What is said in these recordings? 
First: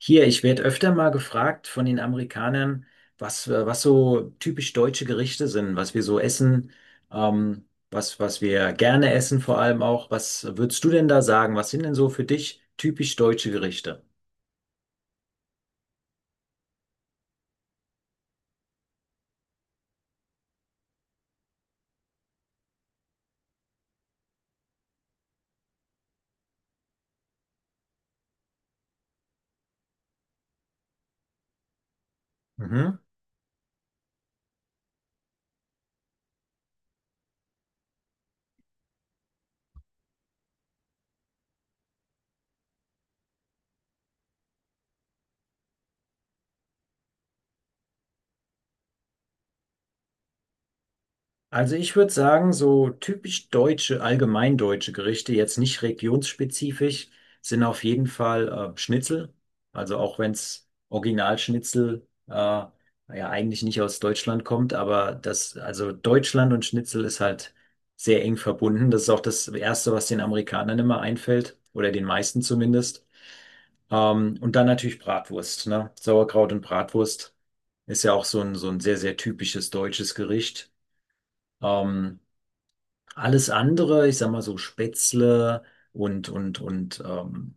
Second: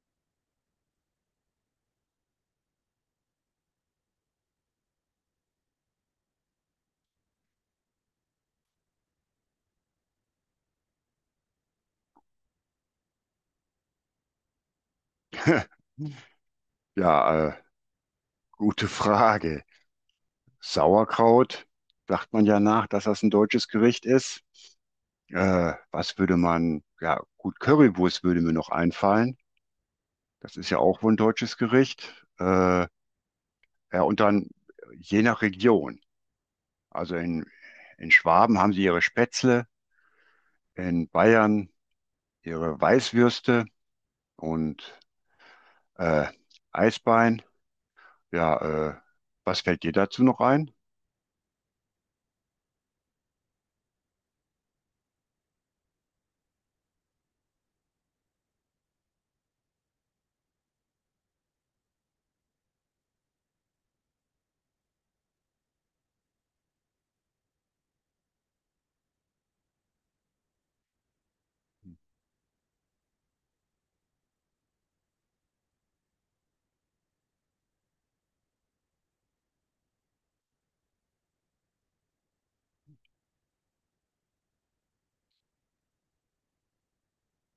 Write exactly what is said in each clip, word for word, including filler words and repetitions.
Hier, ich werde öfter mal gefragt von den Amerikanern, was, äh, was so typisch deutsche Gerichte sind, was wir so essen, ähm, was, was wir gerne essen vor allem auch. Was würdest du denn da sagen? Was sind denn so für dich typisch deutsche Gerichte? Ja, äh, Gute Frage. Sauerkraut, sagt man ja nach, dass das ein deutsches Gericht ist. Äh, was würde man, ja, gut, Currywurst würde mir noch einfallen. Das ist ja auch wohl ein deutsches Gericht. Äh, Mhm. Ja, und dann je nach Region. Also in, in Schwaben haben sie ihre Spätzle, in Bayern ihre Weißwürste und äh, Eisbein. Ja, äh, Was fällt dir dazu noch ein? Also ich würde sagen, so typisch deutsche, allgemeindeutsche Gerichte, jetzt nicht regionsspezifisch, sind auf jeden Fall äh, Schnitzel. Also auch wenn es Originalschnitzel äh, ja eigentlich nicht aus Deutschland kommt, aber das, also Deutschland und Schnitzel ist halt sehr eng verbunden. Das ist auch das Erste, was den Amerikanern immer einfällt, oder den meisten zumindest. Ähm, und dann natürlich Bratwurst, ne? Sauerkraut und Bratwurst ist ja auch so ein, so ein sehr, sehr typisches deutsches Gericht. Ähm, alles andere, ich sag mal so Spätzle und und und ähm,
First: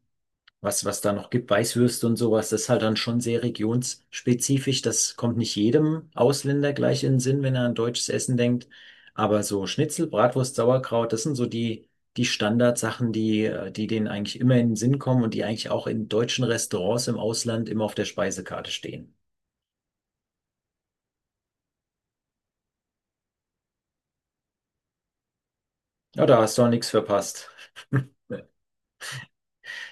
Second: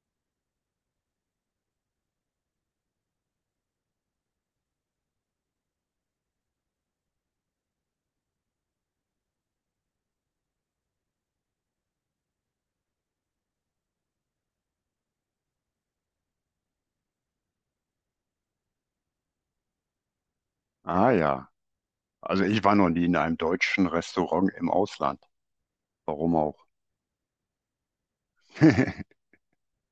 was was da noch gibt, Weißwürste und sowas, das ist halt dann schon sehr regionsspezifisch. Das kommt nicht jedem Ausländer gleich in den Sinn, wenn er an deutsches Essen denkt. Aber so Schnitzel, Bratwurst, Sauerkraut, das sind so die die Standardsachen, die äh, die denen eigentlich immer in den Sinn kommen und die eigentlich auch in deutschen Restaurants im Ausland immer auf der Speisekarte stehen. Ah ja. Also ich war noch nie in einem deutschen Restaurant im Ausland. Ja, Warum da hast du auch? auch nichts verpasst.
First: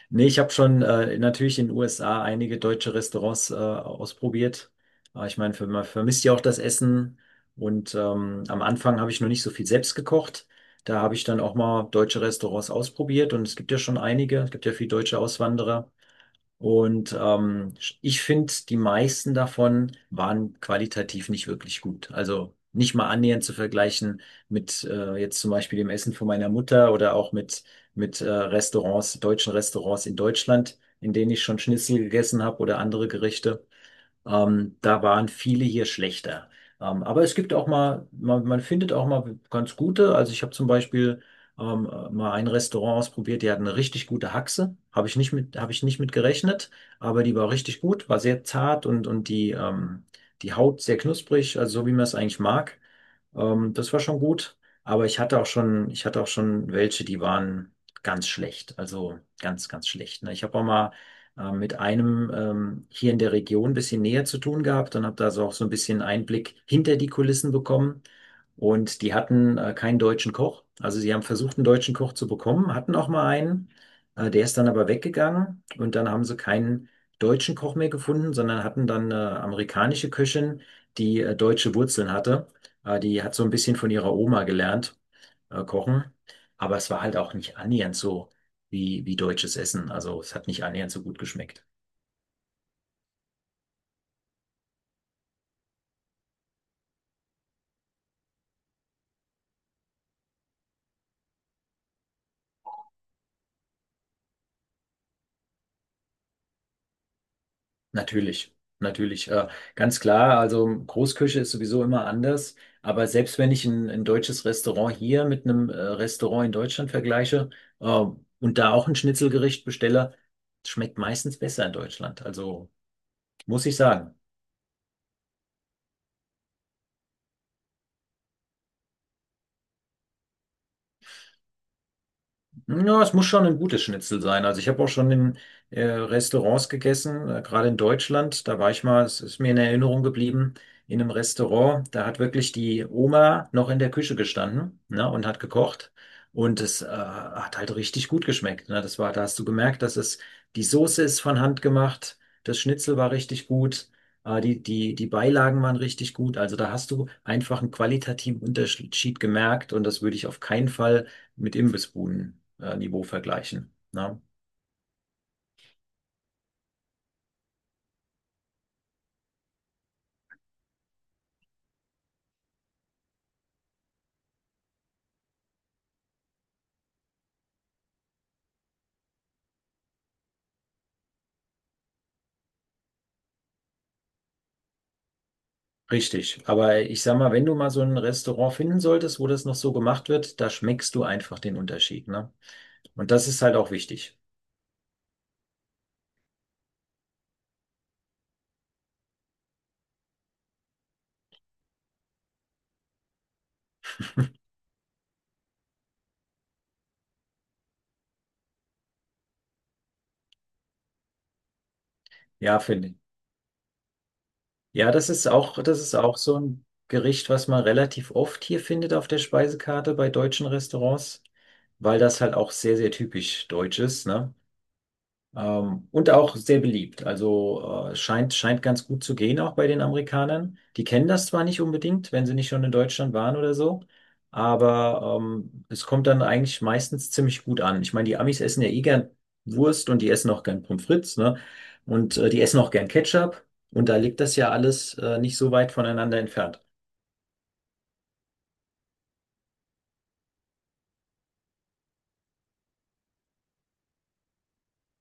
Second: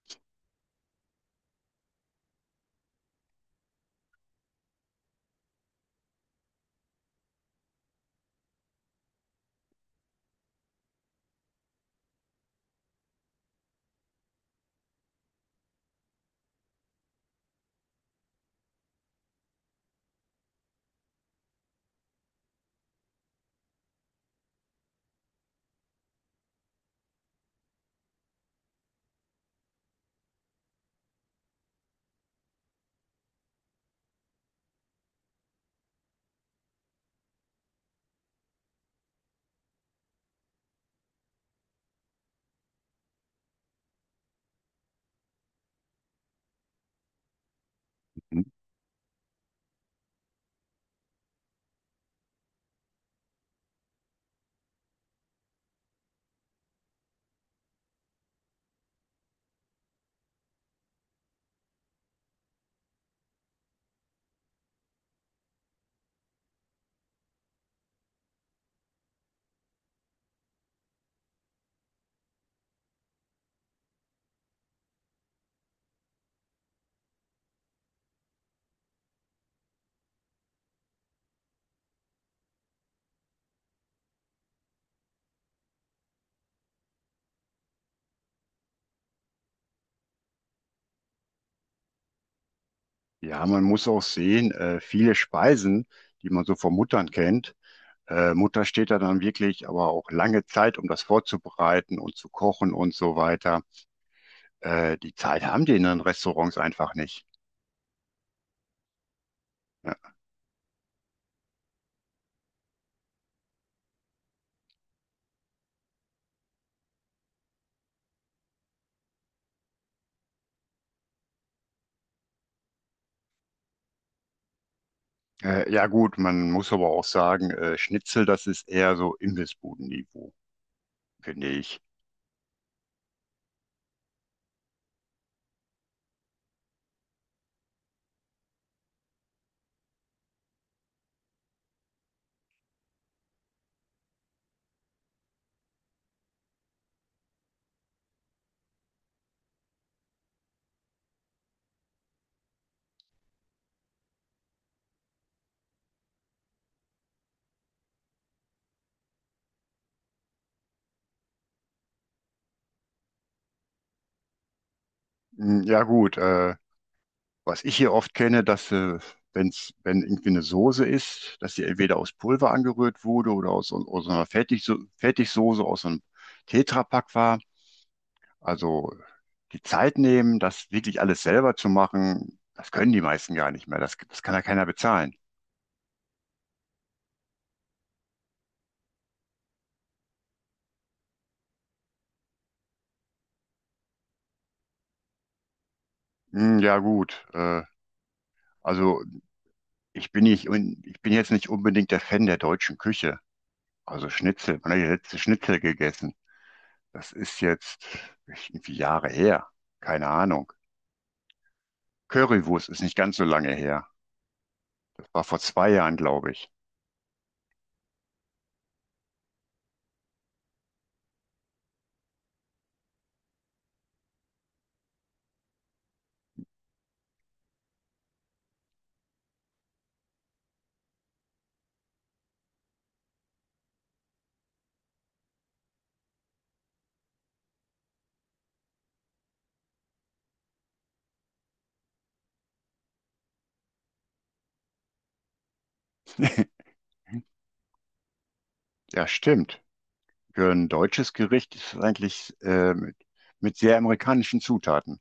Nee, ich habe schon äh, natürlich in den U S A einige deutsche Restaurants äh, ausprobiert. Aber ich meine, man vermisst ja auch das Essen. Und ähm, am Anfang habe ich noch nicht so viel selbst gekocht. Da habe ich dann auch mal deutsche Restaurants ausprobiert. Und es gibt ja schon einige. Es gibt ja viele deutsche Auswanderer. Und ähm, ich finde, die meisten davon waren qualitativ nicht wirklich gut. Also nicht mal annähernd zu vergleichen mit äh, jetzt zum Beispiel dem Essen von meiner Mutter oder auch mit, mit äh, Restaurants, deutschen Restaurants in Deutschland, in denen ich schon Schnitzel gegessen habe oder andere Gerichte. Ähm, da waren viele hier schlechter. Ähm, aber es gibt auch mal, man, man findet auch mal ganz gute. Also ich habe zum Beispiel ähm, mal ein Restaurant ausprobiert, die hatten eine richtig gute Haxe. Habe ich nicht mit, habe ich nicht mit gerechnet, aber die war richtig gut, war sehr zart und, und die, ähm, die Haut sehr knusprig, also so wie man es eigentlich mag. Ähm, das war schon gut. Aber ich hatte auch schon, ich hatte auch schon welche, die waren ganz schlecht. Also ganz, ganz schlecht. Ne? Ich habe auch mal äh, mit einem ähm, hier in der Region ein bisschen näher zu tun gehabt und habe da so auch so ein bisschen Einblick hinter die Kulissen bekommen. Und die hatten äh, keinen deutschen Koch. Also sie haben versucht, einen deutschen Koch zu bekommen, hatten auch mal einen. Äh, der ist dann aber weggegangen und dann haben sie keinen deutschen Koch mehr gefunden, sondern hatten dann eine amerikanische Köchin, die äh, deutsche Wurzeln hatte. Äh, die hat so ein bisschen von ihrer Oma gelernt, äh, kochen. Aber es war halt auch nicht annähernd so wie, wie deutsches Essen. Also es hat nicht annähernd so gut geschmeckt. Ja, man muss auch sehen, äh, viele Speisen, die man so von Muttern kennt, äh, Mutter steht da dann wirklich aber auch lange Zeit, um das vorzubereiten und zu kochen und so weiter. Äh, die Zeit haben die in den Restaurants einfach nicht. Natürlich, natürlich. Äh, Ja. ganz klar, also Großküche ist sowieso immer anders. Aber selbst wenn ich ein, ein deutsches Restaurant hier mit einem äh, Restaurant in Deutschland vergleiche äh, und da auch ein Schnitzelgericht bestelle, schmeckt meistens besser in Deutschland. Also muss ich sagen. Äh, ja gut, man muss aber auch sagen, äh, Schnitzel, das ist eher so Imbissbuden-Niveau, finde ich. Ja, es muss schon ein gutes Schnitzel sein. Also ich habe auch schon in äh, Restaurants gegessen, äh, gerade in Deutschland. Da war ich mal, es ist mir in Erinnerung geblieben, in einem Restaurant. Da hat wirklich die Oma noch in der Küche gestanden, ne, und hat gekocht. Und es äh, hat halt richtig gut geschmeckt. Ne? Das war, da hast du gemerkt, dass es die Soße ist von Hand gemacht, das Schnitzel war richtig gut, äh, die, die, die Beilagen waren richtig gut. Also da hast du einfach einen qualitativen Unterschied gemerkt und das würde ich auf keinen Fall mit Imbissbuden-Niveau vergleichen. Ne? Hm, ja gut, äh, was ich hier oft kenne, dass äh, wenn's, wenn irgendwie eine Soße ist, dass sie entweder aus Pulver angerührt wurde oder aus, so- aus so einer Fertigso Fertigsoße, aus einem Tetrapack war. Also die Zeit nehmen, das wirklich alles selber zu machen, das können die meisten gar nicht mehr. Das, das kann ja keiner bezahlen. Richtig. Aber ich sag mal, wenn du mal so ein Restaurant finden solltest, wo das noch so gemacht wird, da schmeckst du einfach den Unterschied. Ne? Und das ist halt auch wichtig. Hm, ja gut, äh, also ich bin nicht, un- ich bin jetzt nicht unbedingt der Fan der deutschen Küche. Also Schnitzel, man hat ja letzte Schnitzel gegessen. Das ist jetzt irgendwie Jahre her. Keine Ahnung. Ja, Currywurst ist finde nicht ich. ganz so lange her. Ja, Das das war ist vor auch, zwei das ist Jahren, auch glaube so ich. ein Gericht, was man relativ oft hier findet auf der Speisekarte bei deutschen Restaurants, weil das halt auch sehr, sehr typisch deutsch ist, ne? Ähm, und auch sehr beliebt. Also äh, scheint, scheint ganz gut zu gehen auch bei den Amerikanern. Die kennen das zwar nicht unbedingt, wenn sie nicht schon in Deutschland waren oder so, aber ähm, es kommt dann eigentlich meistens ziemlich gut an. Ich meine, die Amis essen ja eh gern Wurst und die essen auch gern Pommes frites, ne? Und äh, die essen auch gern Ketchup. Und da liegt das ja alles äh, nicht so weit voneinander entfernt. Ja, stimmt. Für ein deutsches Gericht ist es eigentlich äh, mit, mit sehr amerikanischen Zutaten,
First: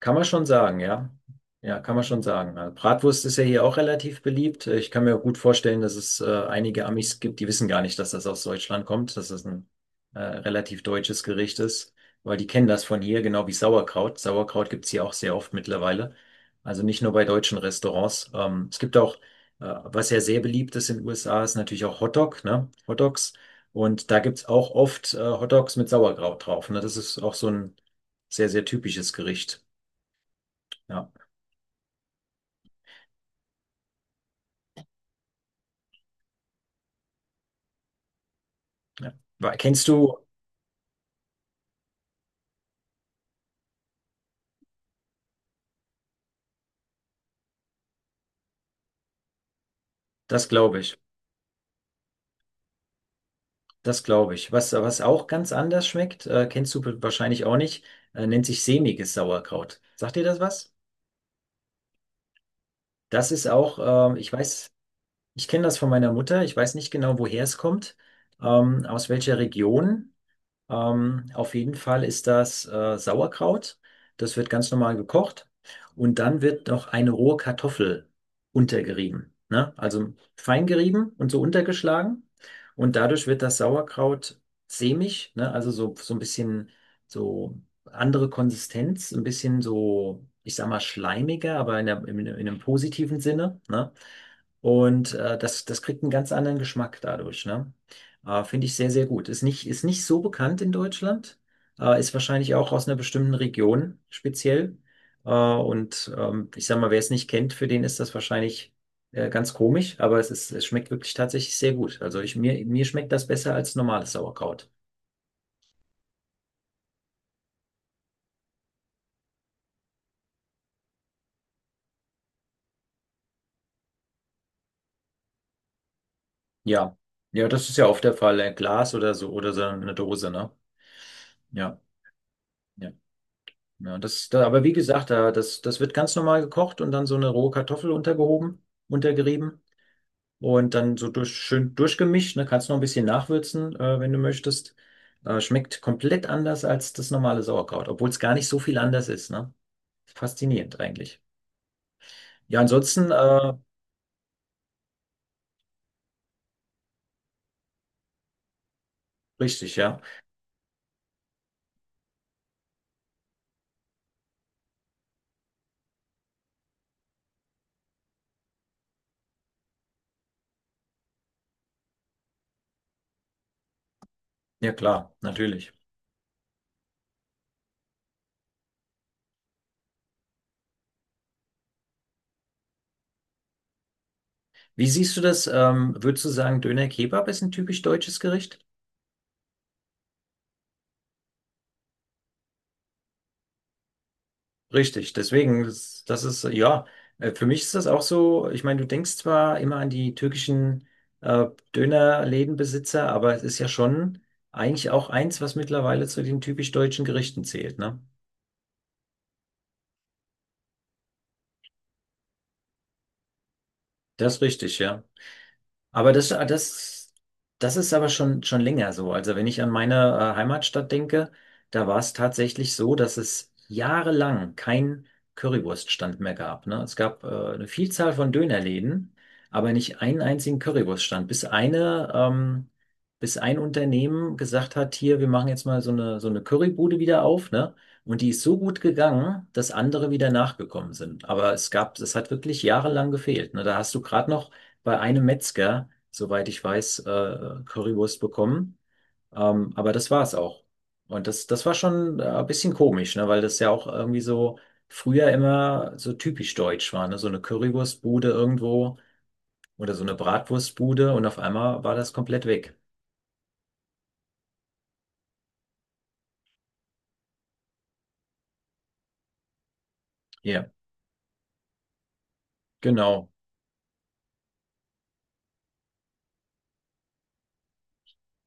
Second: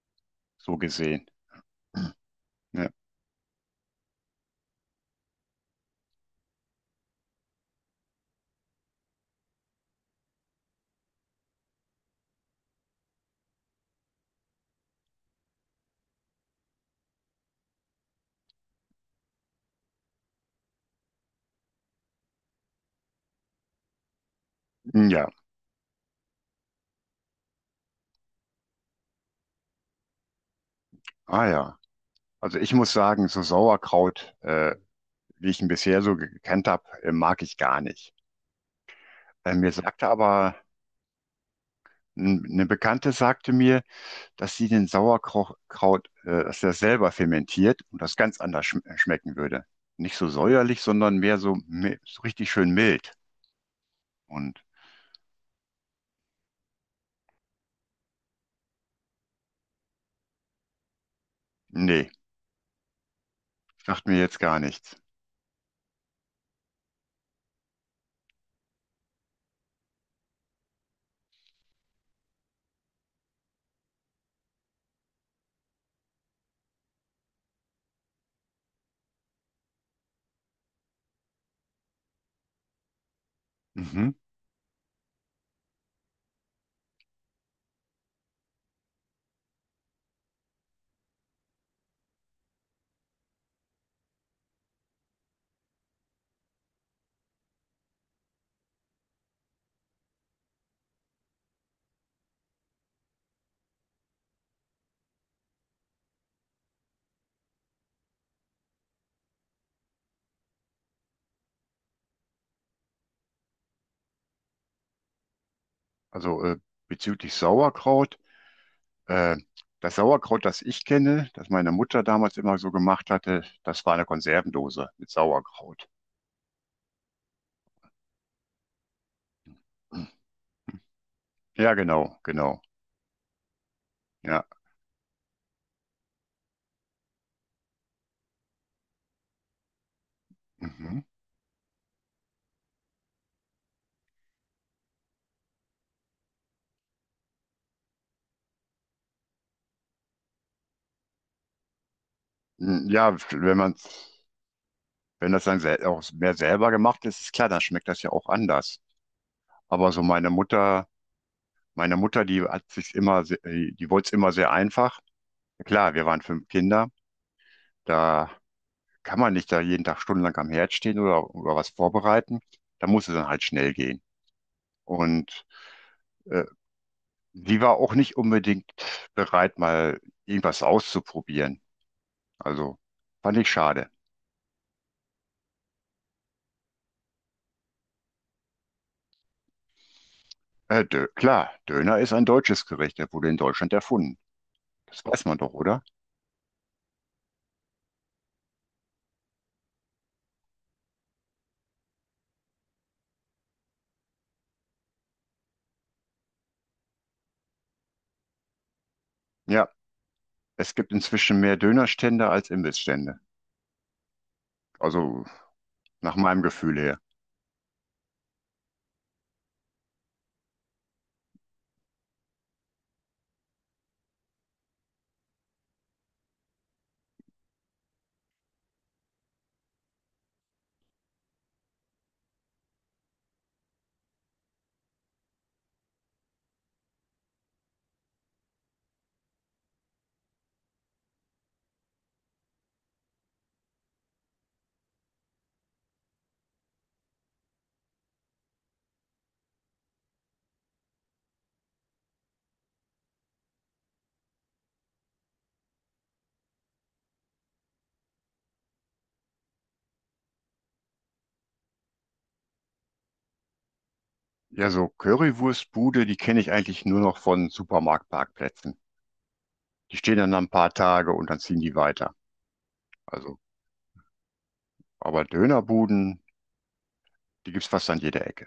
Kann man schon so sagen, ja. gesehen. Ja, kann man schon sagen. Also Ja. Bratwurst ist ja hier auch relativ beliebt. Ich kann mir gut vorstellen, dass es äh, einige Amis gibt, die wissen gar nicht, dass das aus Deutschland kommt, dass das ein äh, relativ deutsches Gericht ist, weil die kennen das von hier, genau wie Sauerkraut. Sauerkraut gibt's hier auch sehr oft mittlerweile. Also nicht nur bei deutschen Restaurants. Ähm, es gibt auch, äh, was ja sehr beliebt ist in den U S A, ist natürlich auch Hotdog, ne? Hotdogs. Und da gibt's auch Hm, oft äh, ja, Hotdogs mit Sauerkraut drauf. Ne? Das ist auch so ein sehr, sehr typisches Gericht. Ja, ah ja. Also ich muss sagen, so Sauerkraut, äh, wie ich ihn bisher so gekannt habe, äh, mag ich gar nicht. ja. Äh, Wa- mir Kennst sagte du, aber, n- Eine Bekannte sagte mir, dass sie den Sauerkraut, äh, dass er selber fermentiert und das ganz anders schm schmecken würde. Nicht so das glaube säuerlich, ich, sondern mehr so, mi- so richtig schön mild. das glaube ich. Und Was, was auch ganz anders schmeckt, äh, kennst du wahrscheinlich auch nicht, äh, nennt sich sämiges Sauerkraut. Sagt dir das was? nee, Das ist auch, sagt mir ähm, ich jetzt gar weiß, nichts. ich kenne das von meiner Mutter, ich weiß nicht genau, woher es kommt, ähm, aus welcher Region. Ähm, auf jeden Fall ist das äh, Sauerkraut. Das wird ganz normal gekocht und dann wird noch eine rohe Kartoffel untergerieben, ne? Also fein gerieben und so untergeschlagen und dadurch wird das Mhm. Sauerkraut sämig, ne? Also so, so ein bisschen so andere Konsistenz, ein bisschen so, ich sag mal schleimiger, aber in, der, in, in einem positiven Sinne, ne? Und äh, das, das kriegt einen ganz anderen Geschmack dadurch, ne? Äh, finde ich sehr, sehr gut. Ist nicht, ist nicht so bekannt in Deutschland, äh, ist wahrscheinlich auch aus einer bestimmten Region speziell. Äh, und ähm, ich sag mal, wer es nicht kennt, für den ist das wahrscheinlich äh, ganz komisch, aber es ist, es schmeckt wirklich tatsächlich sehr gut. Also ich, mir, mir schmeckt das besser als normales Sauerkraut. Also äh, bezüglich Sauerkraut, äh, das Sauerkraut, das ich kenne, das meine Mutter damals immer so gemacht hatte, das war eine Konservendose mit Sauerkraut. Ja. Ja, das ist ja oft der Fall. Ein Glas oder so oder so eine Dose, ne? Ja, Ja, genau, genau. ja. Ja, das, da, Ja, aber wie gesagt, da, das, das wird ganz normal gekocht und dann so eine rohe Kartoffel untergehoben, untergerieben. Und dann mhm. so durch, schön durchgemischt, ne? Kannst noch ein bisschen nachwürzen, äh, wenn du möchtest. Äh, schmeckt komplett anders als das normale Sauerkraut, obwohl es gar nicht so viel anders ist, ne? Faszinierend eigentlich. Ja, ansonsten, Ja, äh, wenn man, wenn das dann sel- auch mehr selber gemacht ist, ist klar, dann schmeckt das ja auch anders. richtig, Aber ja. so meine Mutter, meine Mutter, die hat sich immer, se- äh, die wollte es immer sehr einfach. Klar, wir waren fünf Kinder, da kann man nicht da jeden Tag stundenlang am Herd stehen oder, oder was vorbereiten. Da muss es dann halt schnell gehen. Ja, klar, Und natürlich. äh, sie war auch nicht unbedingt bereit, mal irgendwas auszuprobieren. Also fand ich schade. Wie siehst du das? Ähm, würdest du sagen, Döner Kebab ist ein typisch deutsches Gericht? Äh, Dö Klar, Döner ist ein deutsches Gericht, der wurde in Deutschland erfunden. Das Richtig, weiß man doch, deswegen, oder? das, das ist, ja, äh, für mich ist das auch so, ich meine, du denkst zwar immer an die türkischen äh, Dönerlädenbesitzer, aber es ist ja schon eigentlich auch eins, was mittlerweile zu den typisch deutschen Gerichten zählt, ne? Ja, es gibt inzwischen mehr Dönerstände als Imbissstände. Das ist richtig, ja. Also Aber nach das, meinem ah, Gefühl her. das, das ist aber schon, schon länger so. Also wenn ich an meine äh, Heimatstadt denke, da war es tatsächlich so, dass es jahrelang keinen Currywurststand mehr gab. Ne? Es gab äh, eine Vielzahl von Dönerläden, aber nicht einen einzigen Currywurststand. Bis eine, ähm, bis ein Unternehmen gesagt hat, hier, wir machen jetzt mal so eine, so eine Currybude wieder auf, ne? Und die ist so gut gegangen, dass andere wieder nachgekommen sind. Aber es gab, es hat wirklich jahrelang gefehlt. Ne? Da hast du gerade noch bei einem Metzger, soweit ich weiß, äh, Currywurst bekommen. Ähm, aber das war es auch. Und das, das war schon äh, ein bisschen komisch, ne? Weil das ja auch irgendwie so früher immer so typisch deutsch war, ne? So eine Currywurstbude irgendwo oder so eine Bratwurstbude und auf einmal war das komplett weg. Ja, so Currywurstbude, die kenne ich eigentlich nur noch von Supermarktparkplätzen. Die stehen dann ein Ja, paar Tage und dann ziehen die weiter. genau. Also, aber Dönerbuden, die gibt's fast an jeder Ecke.